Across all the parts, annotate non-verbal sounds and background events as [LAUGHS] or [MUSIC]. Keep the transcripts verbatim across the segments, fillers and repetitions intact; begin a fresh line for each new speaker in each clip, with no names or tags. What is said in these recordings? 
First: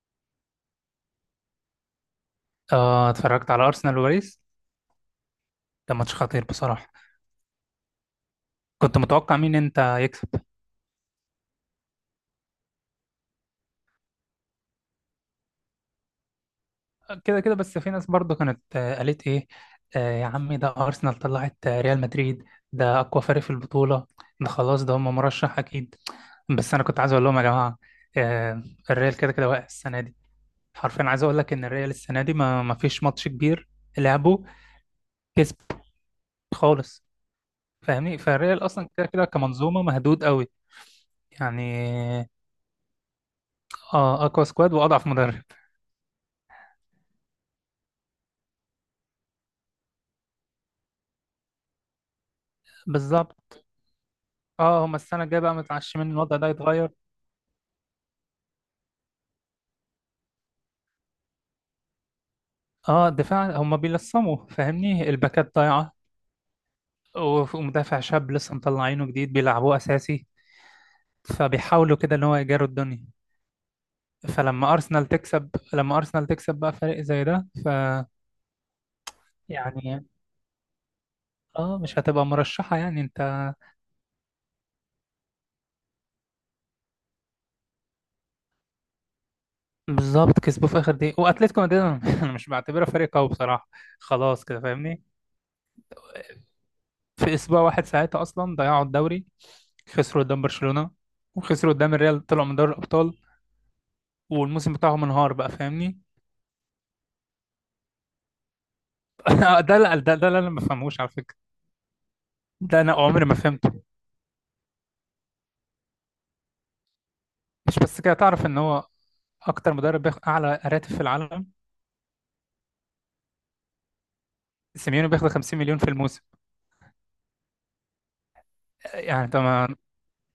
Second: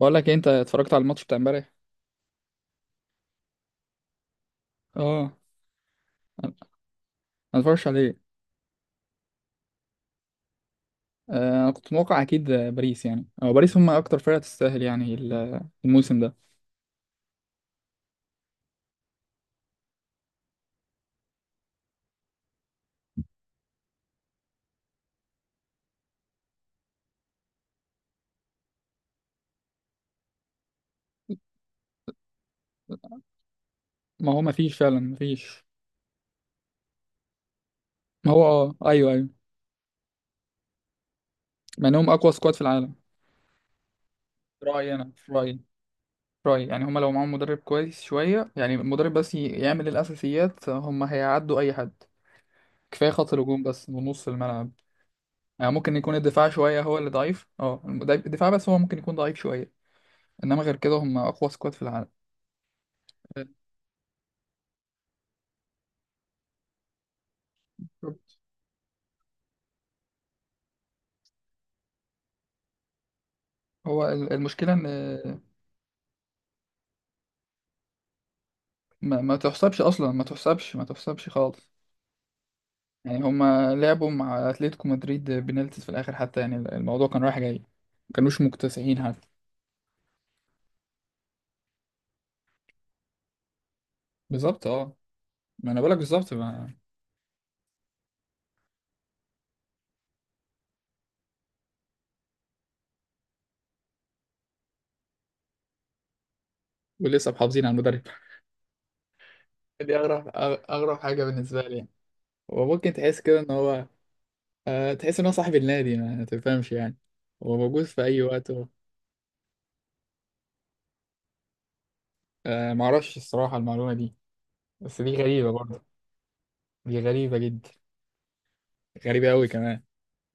بقول لك إيه، انت اتفرجت على الماتش بتاع امبارح؟
اه، اتفرجت على ارسنال وباريس.
اه.
ده ماتش خطير
انا
بصراحه.
أنا اتفرجش عليه.
كنت متوقع مين انت يكسب؟
آه، انا كنت متوقع اكيد، آه، باريس. يعني هو باريس، هم اكتر فرقه تستاهل يعني ال- الموسم ده.
كده كده، بس في ناس برضو كانت، آه، قالت ايه. آه يا عمي، ده ارسنال طلعت آه، ريال مدريد. ده اقوى فريق في البطوله. ده خلاص، ده هم مرشح اكيد. بس انا كنت عايز اقول لهم يا جماعه، آه الريال كده كده واقع السنه دي. حرفيا عايز اقول لك ان الريال السنه دي ما ما فيش ماتش كبير
ما هو
لعبه
ما فيش فعلا، ما
كسب
فيش.
خالص، فاهمني.
ما هو
فالريال
اه،
اصلا كده
ايوه
كده
ايوه.
كمنظومه مهدود قوي،
مع انهم
يعني.
اقوى سكواد في العالم.
اه، اقوى
في
سكواد
رايي،
واضعف
انا في
مدرب.
رايي في رايي يعني هم لو معاهم مدرب كويس شويه، يعني المدرب بس ي- يعمل الاساسيات، آه، هم هيعدوا اي حد. كفايه خط
بالظبط.
الهجوم بس ونص الملعب.
اه، هما السنة الجاية بقى
يعني ممكن
متعشمين
يكون
الوضع ده
الدفاع شويه
يتغير.
هو اللي ضعيف، اه، الدفاع بس هو ممكن يكون ضعيف شويه. انما غير كده هم اقوى سكواد في العالم.
اه، الدفاع هما بيلصموا، فاهمني، الباكات ضايعة. وف- ومدافع شاب لسه مطلعينه جديد بيلعبوه أساسي، فبيحاولوا كده إن هو يجاروا الدنيا.
هو ال- المشكلة
فلما
إن
أرسنال تكسب لما أرسنال تكسب بقى فريق زي ده. ف
ما, ما تحسبش
يعني
أصلا، ما تحسبش ما تحسبش خالص.
اه، مش هتبقى مرشحة، يعني انت.
يعني هما لعبوا مع أتلتيكو مدريد بنالتيز في الآخر حتى، يعني الموضوع كان رايح جاي. ما كانوش مكتسحين حتى.
بالظبط، كسبوه في آخر دقيقة. وأتلتيكو مدريد أنا [LAUGHS] أنا مش بعتبره فريق قوي بصراحة. خلاص كده،
بالظبط اه.
فاهمني.
ما أنا بقولك بالظبط. ما
في اسبوع واحد ساعتها اصلا ضيعوا الدوري، خسروا قدام برشلونة وخسروا قدام الريال، طلعوا من دوري الابطال، والموسم بتاعهم انهار بقى، فاهمني.
ولسه محافظين على المدرب!
[LAUGHS] ده
[LAUGHS] دي
لا ده,
أغرب
ده اللي انا ما
أغ- أغرب
بفهموش على
حاجة
فكرة،
بالنسبة لي يعني. هو
ده
ممكن
انا
تحس
عمري ما
كده إن
فهمته.
هو، آه، تحس إن هو صاحب النادي ما تفهمش يعني، هو
مش
موجود
بس
في
كده،
أي
تعرف
وقت
ان
هو.
هو اكتر مدرب بياخد اعلى راتب في العالم.
آه، معرفش الصراحة المعلومة دي. بس
سيميوني
دي
بياخد
غريبة
خمسين مليون
برضه،
في الموسم.
دي غريبة جدا،
يعني
غريبة أوي
طبعا،
كمان.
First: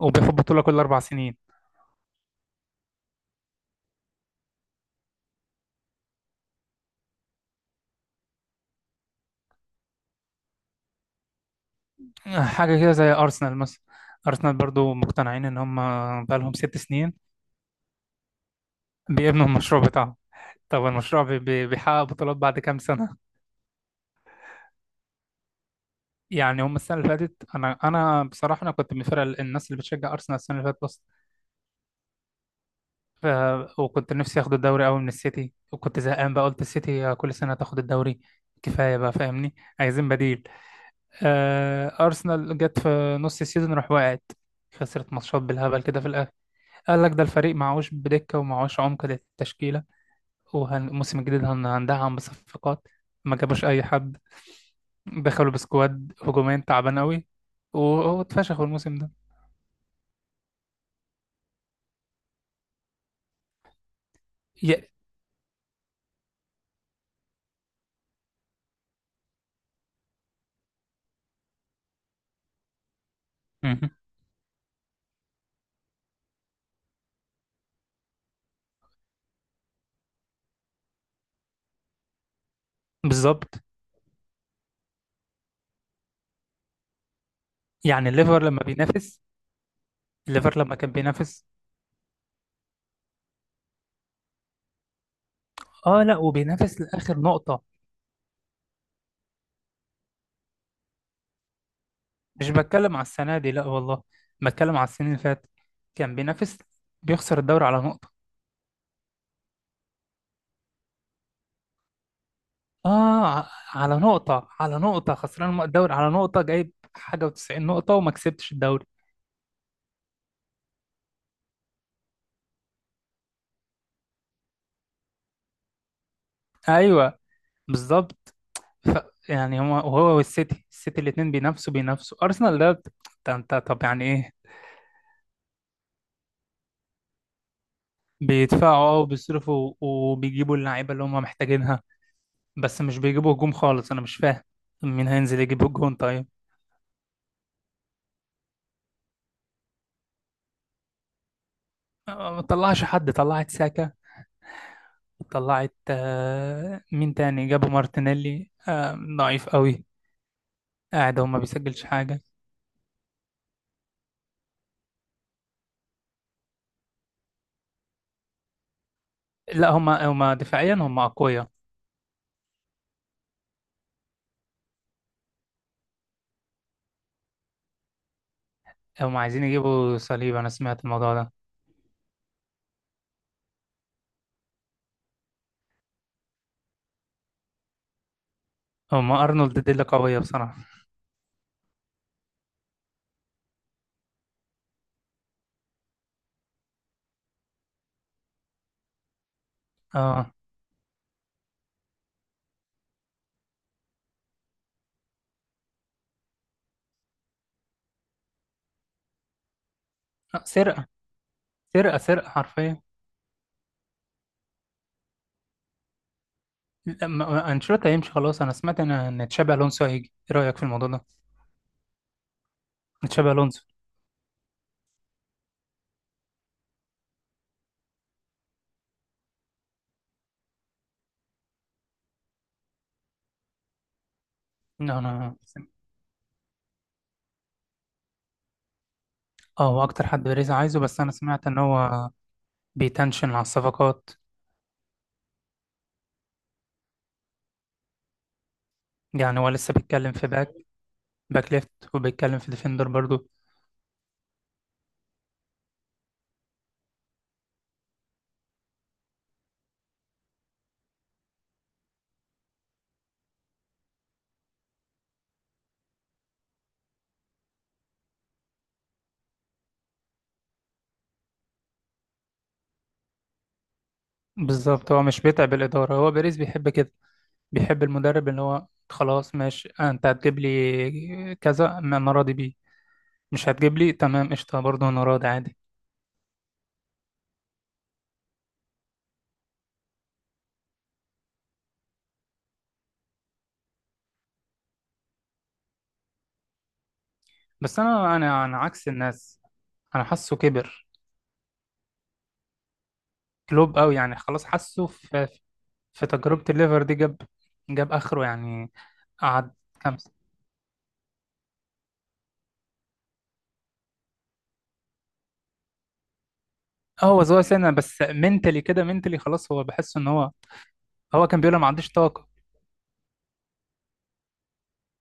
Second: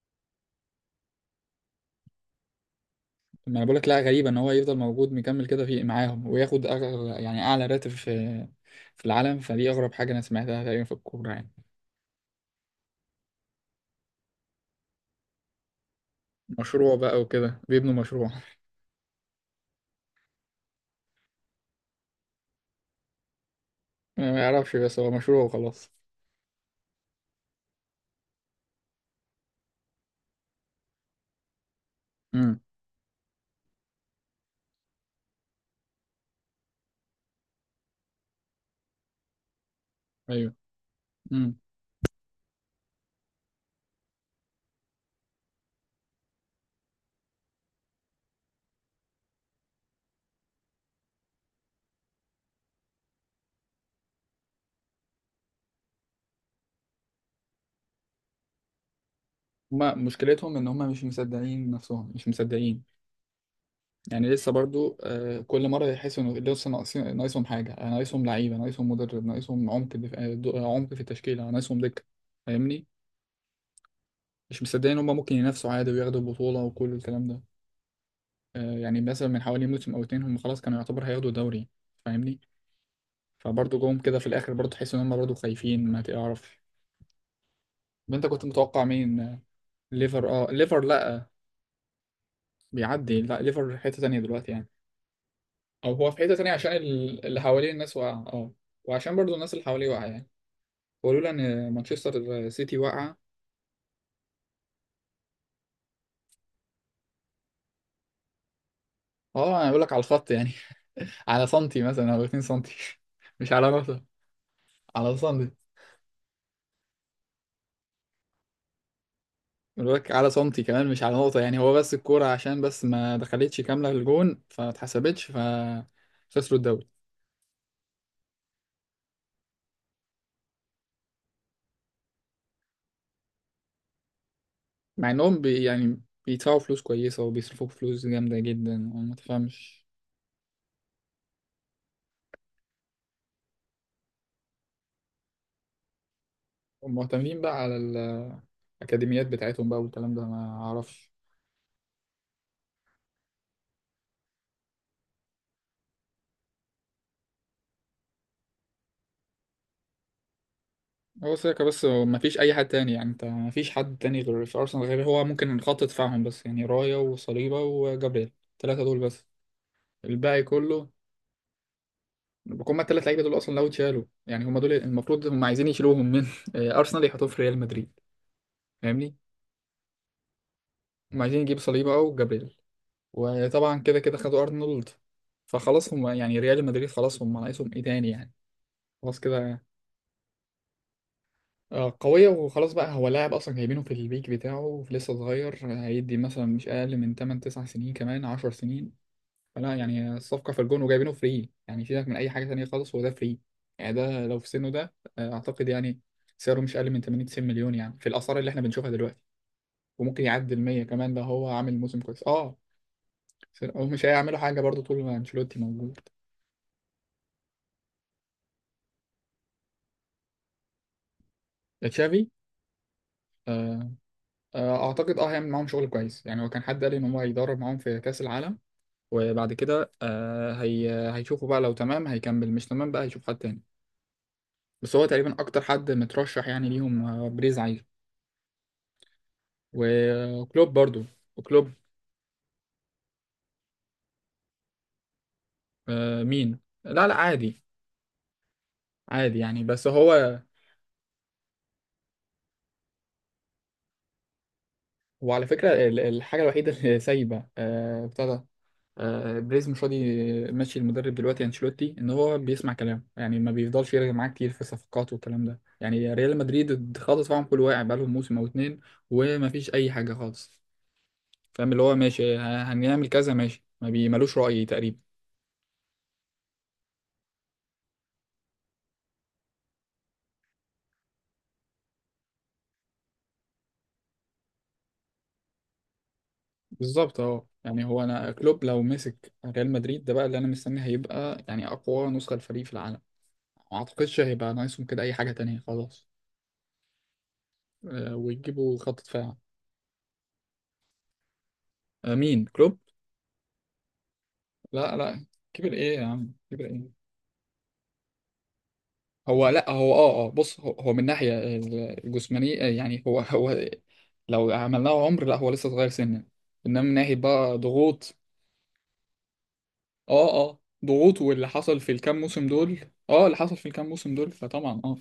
وبياخد بطولة كل اربع سنين.
ما انا بقولك، لا غريبة ان هو يفضل موجود مكمل كده في معاهم وياخد أغ... يعني اعلى راتب في في العالم. فدي اغرب حاجة انا سمعتها تقريبا في الكورة يعني.
حاجة كده زي ارسنال مثلا. ارسنال برضو مقتنعين ان هم بقى لهم ست
مشروع بقى
سنين
وكده بيبنوا مشروع.
بيبنوا المشروع بتاعهم. طب المشروع بي- بي- بيحقق بطولات بعد كام سنة؟
[LAUGHS] ما يعرفش، بس هو مشروع وخلاص.
يعني هم السنه اللي فاتت، انا انا بصراحه انا كنت من الفرق، الناس اللي بتشجع ارسنال السنه اللي فاتت بس.
امم
ف... وكنت نفسي اخد الدوري قوي من السيتي، وكنت زهقان بقى، قلت السيتي كل سنه تاخد الدوري، كفايه بقى، فاهمني، عايزين بديل.
ايوه. امم
آه... ارسنال جت في نص السيزون راح وقعت، خسرت ماتشات بالهبل كده في الاخر. قال لك ده الفريق معهوش بدكه ومعهوش عمق للتشكيله، والموسم الجديد هن- هندعم بصفقات. ما جابوش اي حد، دخلوا بسكواد هجومين تعبان قوي واتفشخوا الموسم.
هما مشكلتهم ان هما مش مصدقين نفسهم، مش مصدقين، يعني لسه
ده
برضو. آه، كل مرة يحسوا ان لسه ناقصين، ناقصهم حاجة، آه، ناقصهم لعيبة، ناقصهم مدرب، ناقصهم عمق دف... آه، دو- آه، عمق في التشكيلة، ناقصهم دكة. فاهمني،
مهم.
مش مصدقين ان هما ممكن ينافسوا عادي وياخدوا البطولة وكل الكلام ده. آه، يعني مثلا من حوالي موسم او اتنين هم خلاص كانوا يعتبر هياخدوا دوري. فاهمني.
بالظبط،
فبرضه جم كده في الاخر برضه تحس ان هم برضه خايفين ما تعرف.
يعني
طب انت
الليفر
كنت
لما
متوقع مين؟
بينافس،
آه، ليفر؟ اه
الليفر لما
ليفر
كان
لا،
بينافس،
بيعدي. لا ليفر في حتة تانية دلوقتي يعني، او
اه،
هو في
لا،
حتة تانية عشان
وبينافس لاخر
ال- اللي
نقطة.
حواليه الناس واقعة، اه، وعشان برضه الناس اللي حواليه واقعة يعني، ولولا ان مانشستر
مش
سيتي
بتكلم على
واقعة.
السنة دي، لا والله، بتكلم على السنين اللي فاتت، كان بينافس بيخسر الدوري على نقطة.
اه، انا بقول لك على الخط يعني، [LAUGHS] على سنتي مثلا او 2 سنتي.
اه،
[LAUGHS]
ع-
مش على
على
نقطة.
نقطة على نقطة
على سنتي،
خسران الدوري على نقطة، جايب حاجة و90 نقطة وما كسبتش الدوري.
الباك على سنتي كمان، مش على نقطة. يعني هو بس الكورة عشان بس ما دخلتش كاملة للجون فما اتحسبتش فخسروا الدوري.
ايوه، بالظبط. ف يعني هو وهو والسيتي السيتي الاتنين بينافسوا بينافسوا ارسنال، ده انت انت طب يعني ايه؟
مع انهم بي يعني بيدفعوا فلوس كويسة وبيصرفوا فلوس جامدة
بيدفعوا،
جدا،
اه
انا ما
وبيصرفوا،
تفهمش.
وبيجيبوا اللعيبة اللي هم محتاجينها، بس مش بيجيبوا هجوم خالص، انا مش فاهم مين هينزل يجيب الجون طيب.
هم مهتمين بقى على الأكاديميات بتاعتهم بقى والكلام ده، ما أعرفش.
آه، ما طلعش حد، طلعت ساكا، طلعت آه، مين تاني، جابوا مارتينيلي آه، ضعيف قوي، قاعد هو
هو
ما
ساكا
بيسجلش
بس، ما
حاجة.
فيش أي حد تاني يعني. أنت ما فيش حد تاني غير في أرسنال غير هو ممكن خط دفاعهم بس يعني، رايا وصليبا وجابريل التلاتة دول بس.
لا، هما هما
الباقي
دفاعيا
كله،
هما أقوياء.
هما الثلاث لعيبه دول اصلا لو اتشالوا يعني، هما دول المفروض هما عايزين يشيلوهم من [LAUGHS] آه، ارسنال يحطوهم في ريال مدريد. فاهمني.
هما عايزين يجيبوا صليب، أنا سمعت الموضوع
هما
ده.
عايزين يجيب صليبا او جابريل. وطبعا كده كده خدوا ارنولد. فخلاص هما يعني ريال مدريد خلاص، هما ناقصهم ايه تاني يعني؟ خلاص
هما أرنولد
كده.
دي اللي قوية بصراحة.
آه، قوية وخلاص بقى، هو لاعب أصلا جايبينه في البيك بتاعه لسه صغير، هيدي مثلا مش أقل من تمن تسعة سنين كمان عشر سنين. فلا يعني،
اه.
الصفقة في الجون وجايبينه فري يعني، سيبك من أي حاجة تانية خالص، هو ده فري. يعني ده لو في سنه ده، آه، أعتقد يعني سعره مش أقل من تمانين تسعين مليون يعني، في الآثار اللي إحنا بنشوفها دلوقتي. وممكن
آه،
يعدي ال مية
سرقة
كمان، ده هو عامل
سرقة
موسم كويس
سرقة
أه.
حرفيا.
سير- هو مش هيعملوا حاجة برضه طول ما أنشيلوتي موجود.
لا، ما- ما- أنشيلوتي هيمشي خلاص، أنا سمعت إن إن تشابي ألونسو هيجي. إيه رأيك في الموضوع ده؟
تشافي؟
تشابي ألونسو.
آه، آه، أعتقد أه هيعمل معاهم شغل كويس يعني. هو كان حد قال إن هو هيدرب معاهم في كأس العالم، وبعد كده آه، هي هيشوفوا بقى، لو تمام هيكمل، مش تمام بقى هيشوف حد تاني. بس
لا،
هو تقريبا
أنا.
أكتر حد مترشح يعني ليهم، آه، بريز عايز.
اه، هو اكتر حد بيريز
وكلوب
عايزه، بس
برضو،
انا سمعت ان
وكلوب.
هو بيتنشن على الصفقات.
آه مين؟ لا لا عادي، عادي
يعني هو
يعني،
لسه
بس
بيتكلم في
هو،
باك، باك ليفت، وبيتكلم في ديفندر برضو.
وعلى فكرة ال- الحاجة الوحيدة اللي سايبة، آه، بتاع ده، آه، بريز مش راضي ماشي المدرب دلوقتي انشيلوتي ان هو بيسمع كلام يعني، ما بيفضلش يرجع معاه كتير في الصفقات والكلام ده. يعني ريال مدريد خالص، فاهم، كل واقع بقالهم موسم او اتنين وما فيش اي حاجة خالص. فاهم اللي هو ماشي، ه- هنعمل كذا ماشي، ما بيملوش رأي
بالظبط،
تقريبا.
هو مش بيتعب الاداره. هو بيريز بيحب كده، بيحب المدرب اللي هو خلاص ماشي، انت هتجيب لي كذا، ما انا راضي بيه. مش هتجيب لي تمام قشطه، برضو انا راضي عادي.
بالظبط اه، يعني هو انا كلوب لو مسك ريال مدريد ده بقى، اللي انا مستني هيبقى يعني اقوى نسخه للفريق في العالم. ما اعتقدش هيبقى ناقصهم كده اي حاجه تانية خلاص.
بس
آه،
انا، انا انا
ويجيبوا
عكس
خط دفاع.
الناس. انا حاسه كبر،
آه، مين كلوب؟
كلوب قوي يعني خلاص. حاسه
لا لا،
في
كبر ايه يا
في
عم،
تجربه
كبر
الليفر دي
ايه!
جاب، جاب اخره يعني،
هو
قعد
لا هو
كام.
اه اه بص، هو, هو من ناحيه الجسمانيه، آه، يعني هو هو لو عملناه عمر، لا هو لسه صغير سنا. انما من
اه،
ناحيه
هو صغير
بقى
سنا بس
ضغوط،
منتلي كده، منتلي خلاص، هو بحس ان
اه
هو.
اه ضغوط
هو كان
واللي
بيقول انا ما
حصل في
عنديش
الكام
طاقه.
موسم دول. اه، اللي حصل في الكام موسم دول، فطبعا اه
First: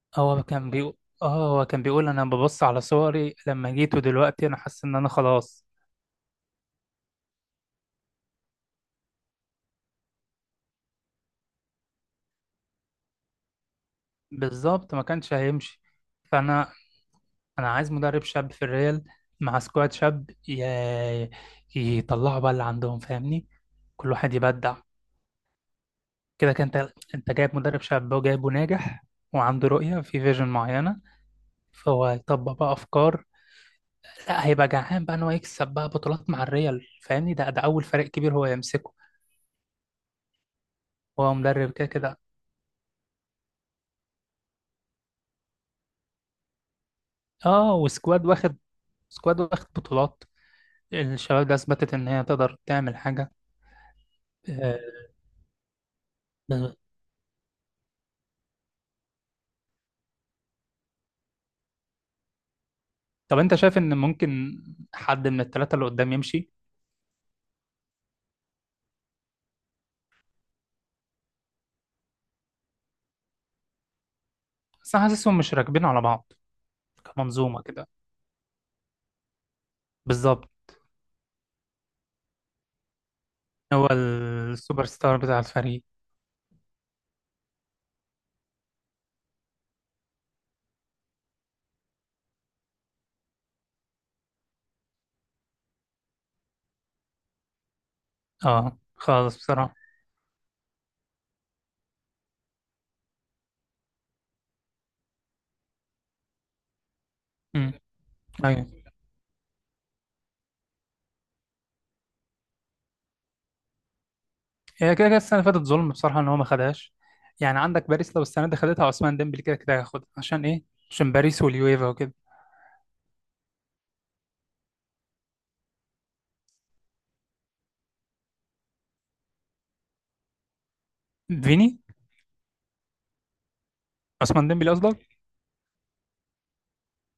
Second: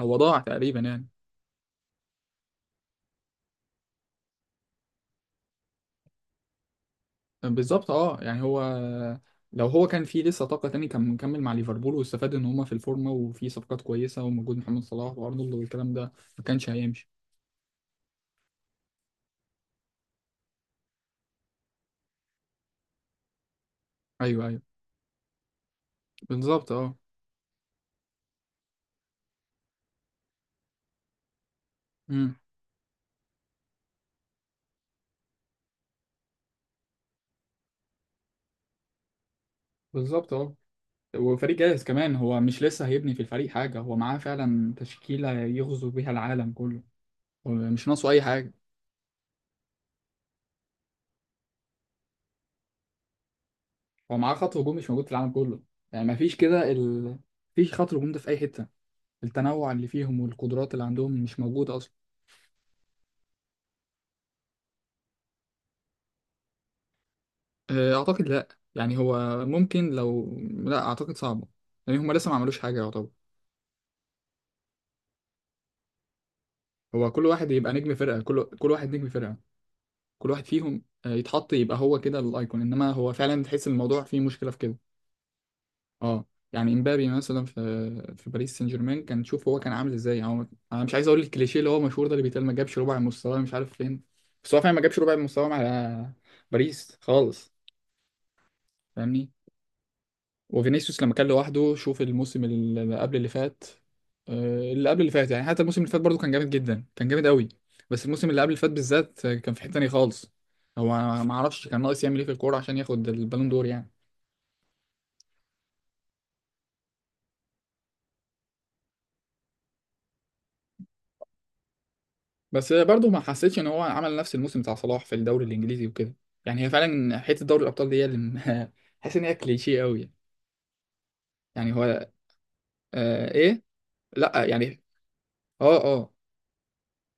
هو ضاع
هو كان
تقريبا
بيقول،
يعني.
اه، هو كان بيقول انا ببص على صوري لما جيت ودلوقتي انا حاسس ان انا خلاص.
بالظبط اه، يعني هو لو هو كان فيه لسه طاقة تاني كان مكمل مع ليفربول، واستفاد ان هما في الفورمة وفي صفقات كويسة وموجود محمد
بالظبط ما
صلاح
كانش
وارنولد
هيمشي.
والكلام ده. ما كانش
فانا
هيمشي.
انا عايز مدرب شاب في الريال مع سكواد شاب، ي... يطلعوا بقى اللي عندهم، فاهمني، كل واحد
ايوه ايوه.
يبدع. كده كان،
بالظبط
انت
اه.
انت جايب مدرب شاب وجايبه ناجح، وعنده رؤية في فيجن معينة، فهو
امم
هيطبق بقى افكار. لا، هيبقى جعان بقى ان هو يكسب بقى بطولات مع الريال، فاهمني. ده ده اول فريق كبير هو يمسكه.
بالظبط اه.
هو
وفريق
مدرب
جاهز
كده
كمان،
كده.
هو مش لسه هيبني في الفريق حاجة، هو معاه فعلا تشكيلة يغزو بيها العالم كله. هو
اه،
مش ناقصه اي
وسكواد
حاجة.
واخد. سكواد واخد بطولات. الشباب ده اثبتت ان هي تقدر تعمل حاجه.
هو معاه خط هجوم
آه،
مش موجود في العالم كله. يعني مفيش كده
بالظبط.
ال... مفيش خط هجوم ده في أي حتة. التنوع اللي فيهم والقدرات اللي عندهم مش موجودة أصلا.
طب انت شايف ان ممكن حد من الثلاثه اللي قدام يمشي؟
آه، أعتقد لأ، يعني هو، ممكن لو، لأ أعتقد صعبة، لأن هما لسه ما عملوش حاجة يعتبر.
بس انا حاسسهم مش راكبين على بعض،
هو كل واحد
كمنظومه
يبقى
كده.
نجم فرقة، كل كل واحد نجم فرقة. كل واحد
بالظبط.
فيهم، آه، يتحط يبقى هو كده الأيكون، إنما هو فعلا تحس إن
هو
الموضوع فيه مشكلة في كده.
السوبر ستار بتاع الفريق.
اه. يعني امبابي مثلا في في باريس سان جيرمان كان، شوف هو كان عامل ازاي يعني. هو، انا مش عايز اقول الكليشيه اللي هو مشهور ده اللي بيتقال، ما جابش ربع مستواه مش عارف فين، بس هو فعلا ما جابش ربع مستواه مع باريس خالص.
اه،
فاهمني.
خالص بصراحه.
وفينيسيوس لما كان لوحده، شوف الموسم اللي قبل اللي فات، آه، اللي قبل اللي فات، يعني حتى الموسم اللي فات برضه كان جامد جدا، كان جامد قوي. بس الموسم اللي قبل اللي
امم.
فات بالذات، آه، كان في حته تانيه خالص. هو، ما اعرفش كان ناقص يعمل ايه في الكوره عشان ياخد البالون دور يعني.
هي كده كده السنه اللي فاتت ظلم بصراحه ان هو ما خدهاش. يعني عندك باريس لو السنه دي خدتها، عثمان ديمبلي كده كده هياخدها، عشان ايه؟ عشان باريس واليويفا وكده.
بس برضه ما حسيتش ان هو عمل نفس الموسم بتاع صلاح في الدوري الانجليزي وكده. يعني هي فعلا حته دوري الابطال دي هي اللي [LAUGHS] حاسس ان هي كليشيه قوي يعني. يعني
فيني،
هو، آه ايه لا
عثمان ديمبلي
يعني
قصدك.
اه اه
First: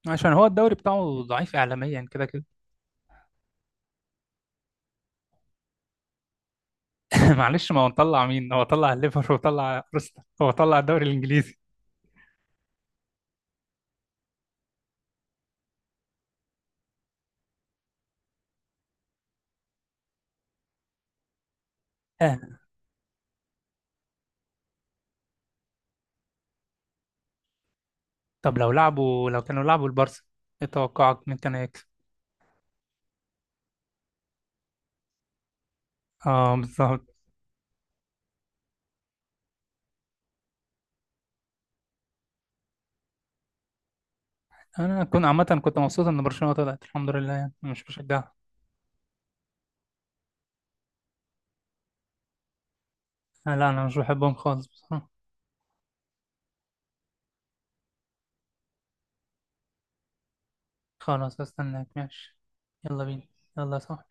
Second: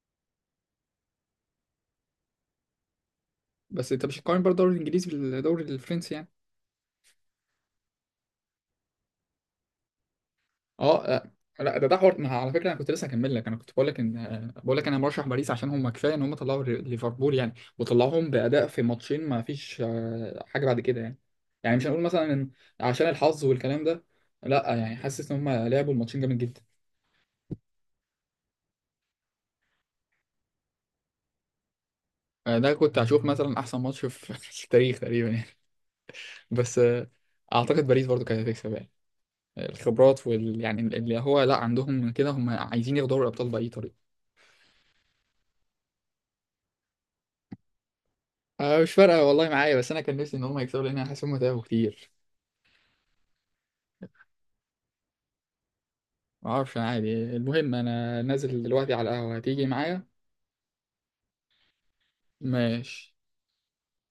عشان هو الدوري بتاعه ضعيف اعلاميا كده كده.
بس انت مش هتقارن برضه الدوري الانجليزي بالدوري الفرنسي يعني.
[LAUGHS] معلش، ما هو طلع مين؟ هو طلع الليفر، وطلع ارسنال، هو طلع
اه
الدوري
آه.
الانجليزي.
لا ده ده حوار، ما على فكره انا كنت لسه هكمل لك. انا كنت بقول لك ان، آه، بقول لك انا مرشح باريس عشان هم كفايه ان هم طلعوا ليفربول يعني، وطلعوهم باداء في ماتشين، ما فيش آه، حاجه بعد كده يعني. يعني مش هنقول مثلا إن
آه.
عشان الحظ والكلام ده، لا يعني، حاسس ان هم لعبوا الماتشين جامد جدا.
طب لو لعبوا لو كانوا لعبوا البارسا، ايه توقعك مين كان هيكسب؟
آه، ده كنت هشوف مثلا احسن ماتش في [LAUGHS] في التاريخ تقريبا يعني.
اه،
بس آه،
بالظبط.
اعتقد باريس برضو كانت هتكسب يعني، آه، الخبرات وال يعني اللي هو لا عندهم من كده، هم عايزين ياخدوا دوري الابطال باي طريقه.
انا كنت عامه كنت مبسوط ان برشلونه طلعت الحمد لله، يعني أنا مش بشجعها.
آه، مش فارقه والله معايا، بس انا كان نفسي ان هم يكسبوا لان انا حاسس هم تعبوا كتير.
آه، لا، انا مش بحبهم خالص بصراحه.
ما اعرفش انا عادي، المهم انا نازل دلوقتي على القهوه، هتيجي معايا؟
خلاص، استناك ماشي. يلا
ماشي.
بينا. يلا صح.